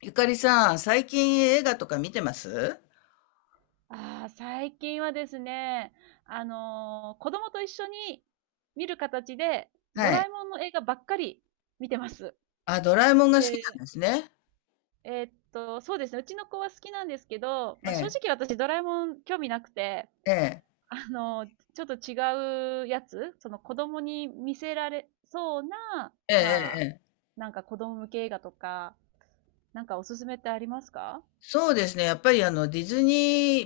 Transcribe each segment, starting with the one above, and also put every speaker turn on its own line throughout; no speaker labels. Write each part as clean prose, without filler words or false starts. ゆかりさん、最近映画とか見てます？
ああ、最近はですね、子供と一緒に見る形で、ド
は
ラ
い。
えもんの映画ばっかり見てます。
あ、ドラえもんが好き
で、
なんですね。
そうですね、うちの子は好きなんですけど、
え
まあ、正
え、
直私ドラえもん興味なくて、
ええ、
ちょっと違うやつ、その子供に見せられそうな、
ええ、
まあ、
ええ、
なんか子供向け映画とか、なんかおすすめってありますか？
そうですね。やっぱりディズニ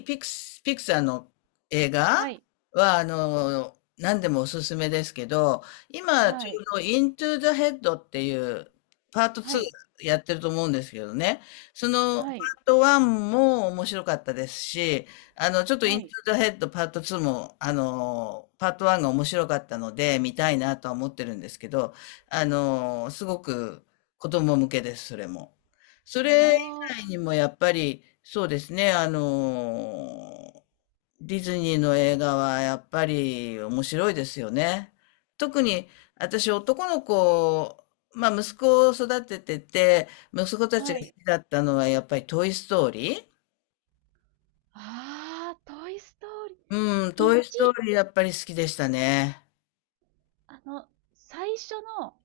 ーピクサーの映
は
画
い、
は、あの、何でもおすすめですけど、今
は
ちょう
い、
どイントゥ the Head っていうパート
は
2
い、
やってると思うんですけどね。そのパー
はい、
ト1も面白かったですし、あの、ちょっとイ
は
ント
い。
ゥ the Head パート2も、あの、パート1が面白かったので見たいなとは思ってるんですけど、あの、すごく子供向けです、それも。それ、以外
あ
にもやっぱり、そうですね、あの、ディズニーの映画はやっぱり面白いですよね。特に私男の子、まあ息子を育ててて、息子た
あ、
ち
は
が好
い。
きだったのはやっぱりトイ・ストーリー。
ああ、トイストーリ
うん、
ー。1、
トイ・ストーリーやっぱり好きでしたね。
あの、最初の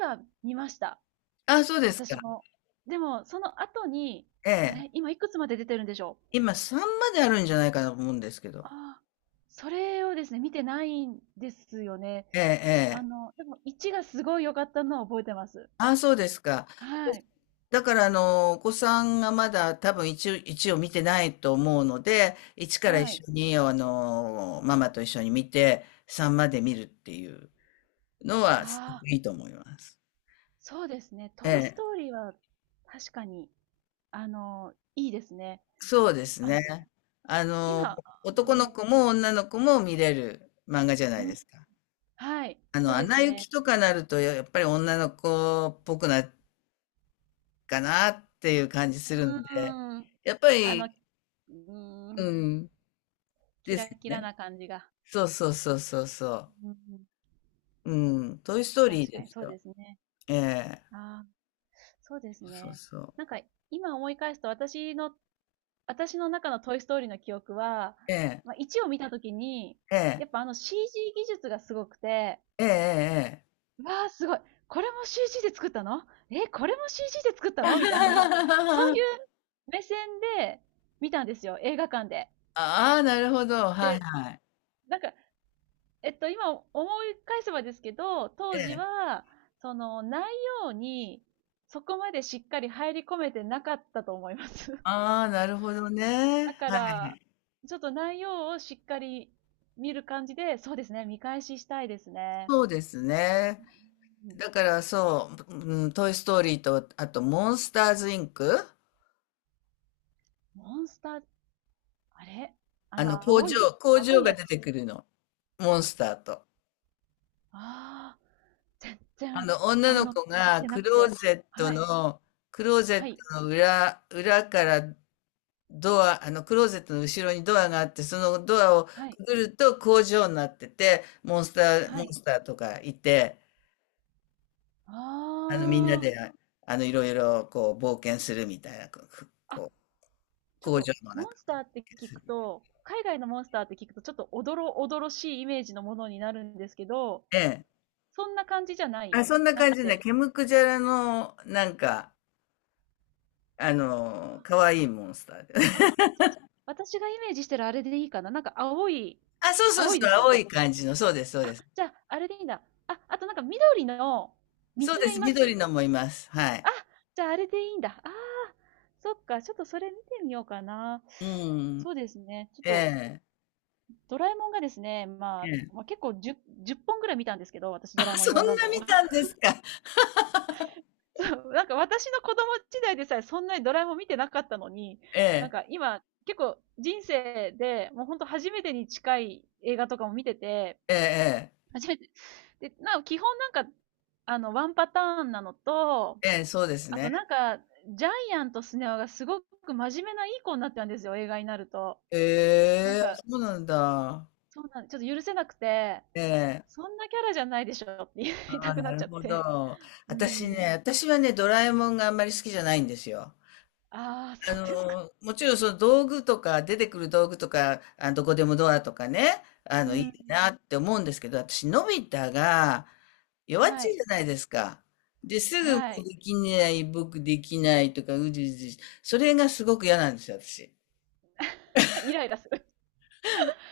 1は見ました。
あ、そうです
私
か。
も。でも、その後に、
ええ。
え、今いくつまで出てるんでしょう？
今さんまであるんじゃないかなと思うんですけど。
ああ、それをですね、見てないんですよね。
ええ、ええ。
でも1がすごい良かったのを覚えてます。
あ、そうですか。
はい。
だから、あの、お子さんがまだ多分一応、一を見てないと思うので、一から
は
一
い。
緒に、あの、ママと一緒に見て、三まで見るっていうのは、すご
ああ、
くいいと思います。
そうですね。
え
トイス
え、
トーリーは確かに、いいですね。
そうです
あ、
ね。あの、
今、
男の
ね、
子も女の子も見れる漫画じゃな
う
いで
ん、
すか。
はい、
あ
そ
の、
う
ア
で
ナ
す
雪
ね。
とかなると、やっぱり女の子っぽくなるかなっていう感じするん
う
で、
ん。
やっぱ
う
り、う
ん、
ん、
キ
で
ラ
すよ
キラ
ね。
な感じが。
そうそうそうそうそう。
うん、
うん、トイストーリー
確か
で
に
す
そう
よ。
ですね。
ええ、
ああ、そうです
そう
ね。
そう。
なんか、今思い返すと私の中のトイストーリーの記憶は、
ええ、
まあ、1を見たときに、
え
や
え、
っぱCG 技術がすごくて、
ええ、ええ。
わあ、すごい。これも CG で作ったの？え、これも CG で作ったのみたいな、そうい う目線で見たんですよ、映画館で。
ああ、なるほど。はい
で、
はい。
なんか、今思い返せばですけど、
え
当時
え。
は、その内容にそこまでしっかり入り込めてなかったと思います。
ああ、なるほどね。
だか
は
ら、
い。
ちょっと内容をしっかり見る感じで、そうですね、見返ししたいですね。
そうですね。
うん。
だからそう、うん、トイストーリーと、あと、モンスターズインク。
モンスター、あれあ
あの、
の、
工場、工
青
場
い
が
や
出
つ。
てくるの。モンスターと。
ああ、全
あ
然、
の、女
あ
の
の、
子
見
が
てな
ク
く
ロー
て。
ゼット
はい、
の、クロー
は
ゼッ
い、
トの裏からあの、クローゼットの後ろにドアがあって、そのドアを
はい、
くぐると工場になってて、モンスター、
は
モン
い。
スターとかいて、あの、みんな
あ
で、いろいろ、こう、冒険するみたいな、こう、
あ。
こう
ちょっ
工
と、
場の
モン
中
スターって聞くと、海外のモンスターって聞くと、ちょっとおどろおどろしいイメージのものになるんですけど、
で。
そんな感じじゃない
あ、そんな
な
感
く
じね。
て。
ケムクジャラの、なんか、あの、可愛いモンスターで。
あ じゃあ、私がイメージしてるあれでいいかな。なんか青い、
あ、そうそう
青
そ
い
う、
ですよ
青い
ね。
感じの、そうです、そうで
あ、
す。
じゃあ、あれでいいんだ。あ、あとなんか緑の、見
そう
つ
で
めい
す、
ま
緑
す。
のもいます。はい。
あ、じゃああれでいいんだ。ああ、そっか、ちょっとそれ見てみようかな。
うん。
そうですね。ちょっ
え
と、
え、
ドラえもんがですね、ま
え
あ、
え。
まあ、結構 10, 本ぐらい見たんですけど、私
あ、
ドラえもんい
そん
ろ
な
んなのを。
見 たんですか。
そう、なんか私の子供時代でさえそんなにドラえもん見てなかったのに、
え
なん
え、
か今結構人生でもうほんと初めてに近い映画とかも見てて、
ええ、ええ。
初めて。で、基本なんか、ワンパターンなのと、
ええ、そうです
あと
ね。
なんか、ジャイアンとスネ夫がすごく真面目ないい子になったんですよ、映画になると。なん
ええ、
か、
そうなんだ。
そうなん、ちょっと許せなくて、
ええ、
そんなキャラじゃないでしょって言い
あ
た
あ、
く
な
なっち
る
ゃっ
ほ
て。
ど。
うん。
私はね、ドラえもんがあんまり好きじゃないんですよ。
ああ、
あ
そうですか。
の、もちろんその道具とか、出てくる道具とか、あ、どこでもドアとかね、あ
う
の、い
ん。
いなって思うんですけど、私、のび太が弱っち
は
いじ
い。
ゃないですか。で、すぐも
は
う
い。
できない、僕できないとか、うじうじ、それがすごく嫌なんですよ、私。
イライラする。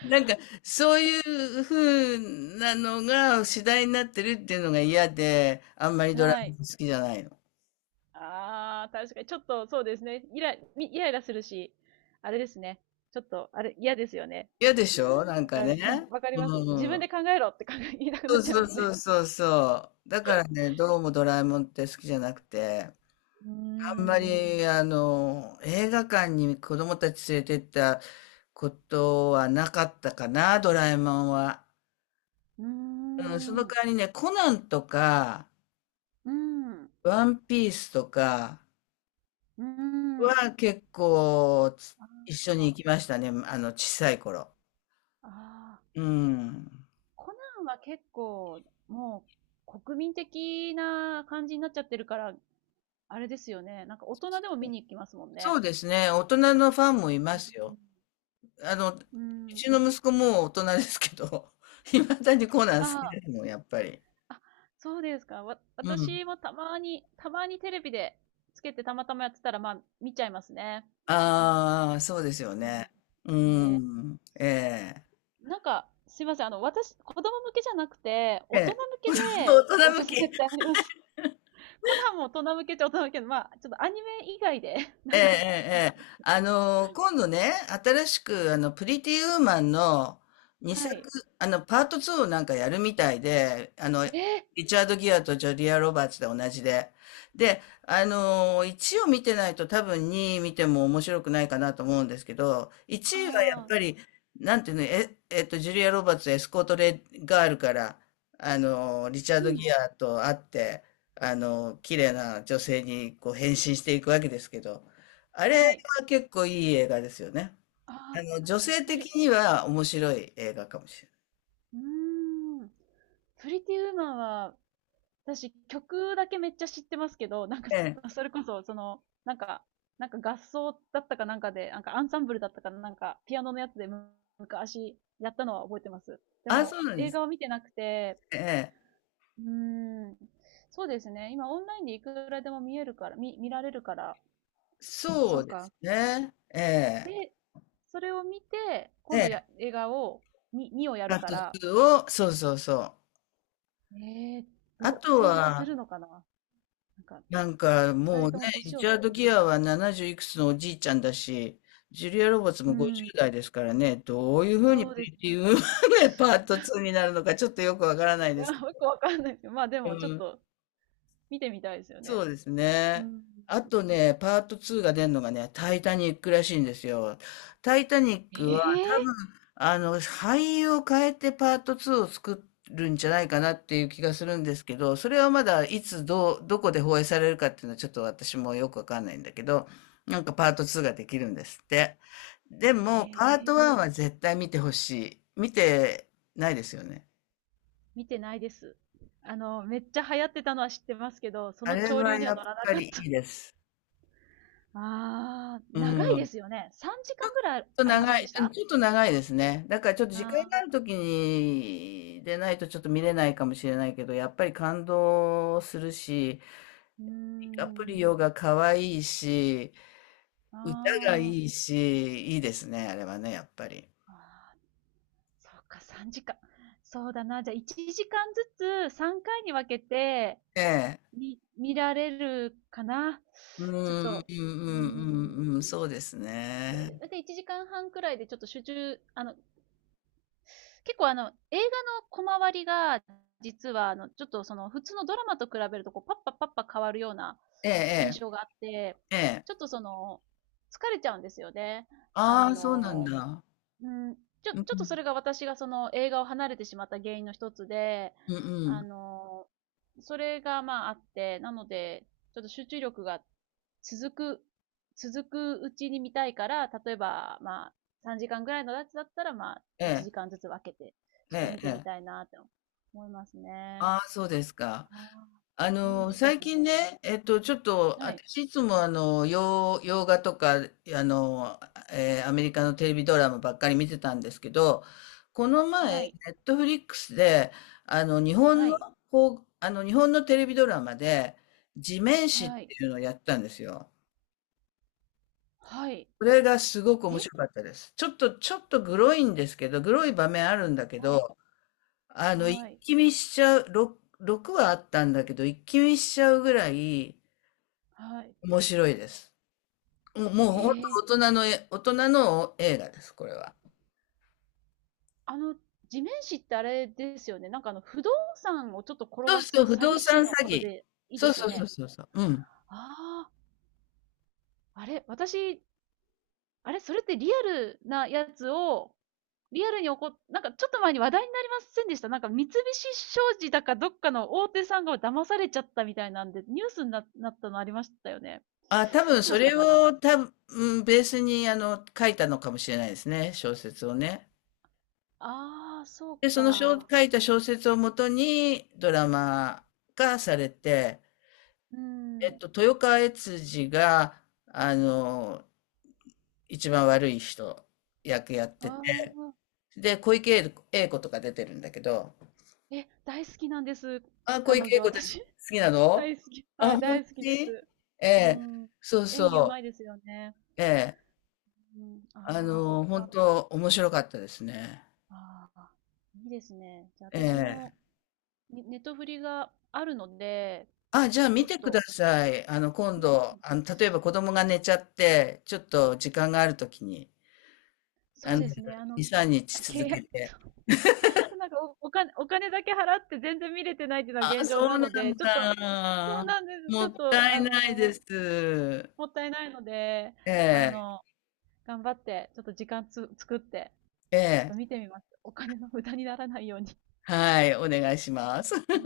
なんか、そういう風なのが次第になってるっていうのが嫌で、あんまりドラ
は
マ
い。
好きじゃないの。
ああ、確かに。ちょっと、そうですね。イライラするし、あれですね。ちょっと、あれ、嫌ですよね。
嫌でしょなん
わ
か
かり、うん、
ね。
わかります。
う
自
ん。
分で考えろって言いたくな
そ
っ
う
ちゃい
そ
ま
う
す
そ
ね。
うそうそう。だからね、どうもドラえもんって好きじゃなくて、
うー
あんま
ん。
り、あの、映画館に子供たち連れてったことはなかったかな、ドラえもんは。
うー
うん、その
ん。う
代わりね、コナンとか、
ーん。
ワンピースとか、
うーん。
は結構
あ
一緒に行
あ。
きましたね、あの、小さい頃。
ああ。
うん。
コナンは結構、もう、国民的な感じになっちゃってるから、あれですよね。なんか大人でも見に行きますもん
そ
ね。
うですね、大人のファンもい
う
ま
ん。
すよ。あの、う
うん。
ちの息子もう大人ですけど、いまだにコナン好き
あ
ですもん、やっぱり。
あ、あ、そうですか。
うん。
私もたまにテレビでつけてたまたまやってたら、まあ、見ちゃいますね。
ああ、そうですよ
う
ね。
ん。
う
ね
ん。ええ。
え。なんか、すいません。私、子供向けじゃなくて、
え
大人向
え。
け
大
でお
人
す
向
すめ
き。
ってあります？コナンも大人向けっちゃ大人向けの、まあ、ちょっとアニメ以外で、な
ええ、
ん
え
か、
え、ええ、あの、今度ね、新しく、あの、プリティウーマンの2
は
作、
い。
あの、パート2をなんかやるみたいで、あの、
えー
リチャード・ギアとジョリア・ロバーツで同じで。で、あの、1を見てないと多分2見ても面白くないかなと思うんですけど、1はやっ
ああ、
ぱり、なんていうの、ジュリア・ロバーツ、エスコート・レガールから、あの、リチャー
う
ド・
ん、
ギアと会って、あの、綺麗な女性にこう変身していくわけですけど、あれ
はい。
は結構いい映画ですよね。あ
ああ、
の、女性
プリ、
的には面白い映画かもしれ
うーん。プリティウーマンは、私曲だけめっちゃ知ってますけど、なんか、
ない。ええ。
それこそ、なんか、なんか合奏だったかなんかで、なんかアンサンブルだったかなんか、ピアノのやつで昔やったのは覚えてます。で
あ、
も、
そうなんで
映
すね。
画は見てなくて、
ええ。
うーん、そうですね。今オンラインでいくらでも見えるから、見られるから、
そ
そ
う
う
で
か、
すね。ええ。
で、それを見て、
え
今度や、
え。
映画を、に、2をや
パ
る
ー
か
ト
ら、
2を、そうそうそう。
えー、
あ
どう、
と
成立す
は、
るのかな。なんか、
なんか
二
もう
人
ね、
とも
リ
年を
チャー
取っ
ド・
てる
ギ
か
アは70いくつのおじいちゃんだし、ジュリア・ロバーツ
ら。う
も
ん。
50代ですからね、どういうふうに
そう
プ
です
リティ・
ね。
ウーマンがパート2になるのかちょっとよくわから ない
い
で
や
すけ
よくわかんないですけど、まあでも、ちょっ
ど。
と、見てみたいですよ
そ
ね。
うです
う
ね。
ん。
あとね、パート2が出るのがね、タイタニックらしいんですよ。タイタニックは
え
多
え
分、あの、俳優を変えてパート2を作るんじゃないかなっていう気がするんですけど、それはまだいつどう、どこで放映されるかっていうのはちょっと私もよくわかんないんだけど、なんかパート2ができるんですって。でも、パート
ええ。
1は絶対見てほしい。見てないですよね。
見てないです。めっちゃ流行ってたのは知ってますけど、そ
あ
の
れ
潮流
は
には
やっ
乗らな
ぱ
かっ
りい
た。
いです。
ああ、
う
長いで
ん。
すよね。3時間ぐらい
と
ありま
長
せんで
い、
し
うん、
た？
ちょっと長いですね。だからちょっと時間があ
ああ
るときにでないとちょっと見れないかもしれないけど、やっぱり感動するし、
ー、うー
アプリオ
ん。
が可愛いし、歌が
あ
いいし、いいですね、あれはね、やっぱり。
あ、ああ、そうか、3時間。そうだな。じゃあ、1時間ずつ3回に分けて
ええ。
見られるかな。
うん、う
ちょっ
ん、
と、
う
うー
ん、うん、う
ん。
ん、そうです
そう
ね。
で、だいたい1時間半くらいでちょっと集中、結構映画の小回りが、実はちょっと普通のドラマと比べると、こう、パッパパッパ変わるような
ええ、
印象があって、
ええ、ええ。
ちょっと疲れちゃうんですよね。あ
ああ、そうなん
の、
だ。
うん、ちょ
うん、う
っと
ん、
それが私がその映画を離れてしまった原因の一つで、
うん。う
あ
ん、
の、それがまああって、なので、ちょっと集中力が続く、続くうちに見たいから、例えばまあ3時間ぐらいのやつだったらまあ
え
1
え、
時間ずつ分けて、ちょっと
え
見
え、え
てみ
え。
たいなって思いますね。
ああ、そうですか。
ああ、
あ
いい
の、
です
最近
ね。
ね、ちょっと、
はい、
私いつもあの、洋画とか、あの、アメリカのテレビドラマばっかり見てたんですけど、この前、
はい、
ネットフリックスで、あの、日本
は
の、
い、
こう、あの、日本のテレビドラマで、地面師っ
はい、
ていうのをやったんですよ。
はい。
これがすごく面
え
白かったです。ちょっと、グロいんですけど、グロい場面あるんだけ
はい、
ど、あの、
は
一
い、
気見しちゃう、6はあったんだけど、一気見しちゃうぐらい、
はい。
面白いです。もう
へ
本
え。
当大人の大人の映画です、これは。
あの、地面師ってあれですよね。なんか不動産をちょっと転
そう
が
そ
す
う、不
詐
動
欺
産
師の
詐
こと
欺。
でいい
そ
で
う
すよ
そうそう
ね。
そうそう。うん。
ああ、あれ、私、あれ、それってリアルなやつを、リアルに起こっ、なんかちょっと前に話題になりませんでした？なんか三菱商事だかどっかの大手さんが騙されちゃったみたいなんで、ニュースになったのありましたよね。
あ、多
い
分
つだ
そ
った
れ
かな。
を多分、うんベースにあの書いたのかもしれないですね、小説をね。
ああ、そう
で、その
か。
書いた小説をもとにドラマ化されて、
うん。
豊川悦司が、あの、一番悪い人役やっ
あ
てて、
あ、
で、小池栄子とか出てるんだけど、
え、大好きなんです。
あ、小
彼
池栄
女、
子です好
私。
きなの？
大好き。
あ、
はい、
本
大好き
当
で
に？
す。
え
う
え、
ん。
そう
演技う
そ
まいですよね。
う。ええ、
うん。
あ
ああ、そ
の、
っ
本
か。
当面白かったですね。
ああ、いいですね。じゃあ
え
私も、
え。
ねネットフリがあるので、
あ、じゃあ
ち
見
ょっ
てくだ
と、
さい。あの、今度、あの、例えば子供が寝ちゃって、ちょっと時間があるときに、
そ
あ
う
の、
で
2、
すね。
3日続
契
け
約、
て。
そうなんかお金だけ払って全然見れてないっていうの
あ
は
あ、
現状
そ
な
うな
ので、
ん
ちょっと、そう
だ。
なんです。
も
ちょっ
った
と、
いないです。
もったいないので、
え
あ
え、
の、頑張って、ちょっと時間作って、
え
ちょっ
え、
と見てみます。お金の無駄にならないように。
はい、お願いします。
うん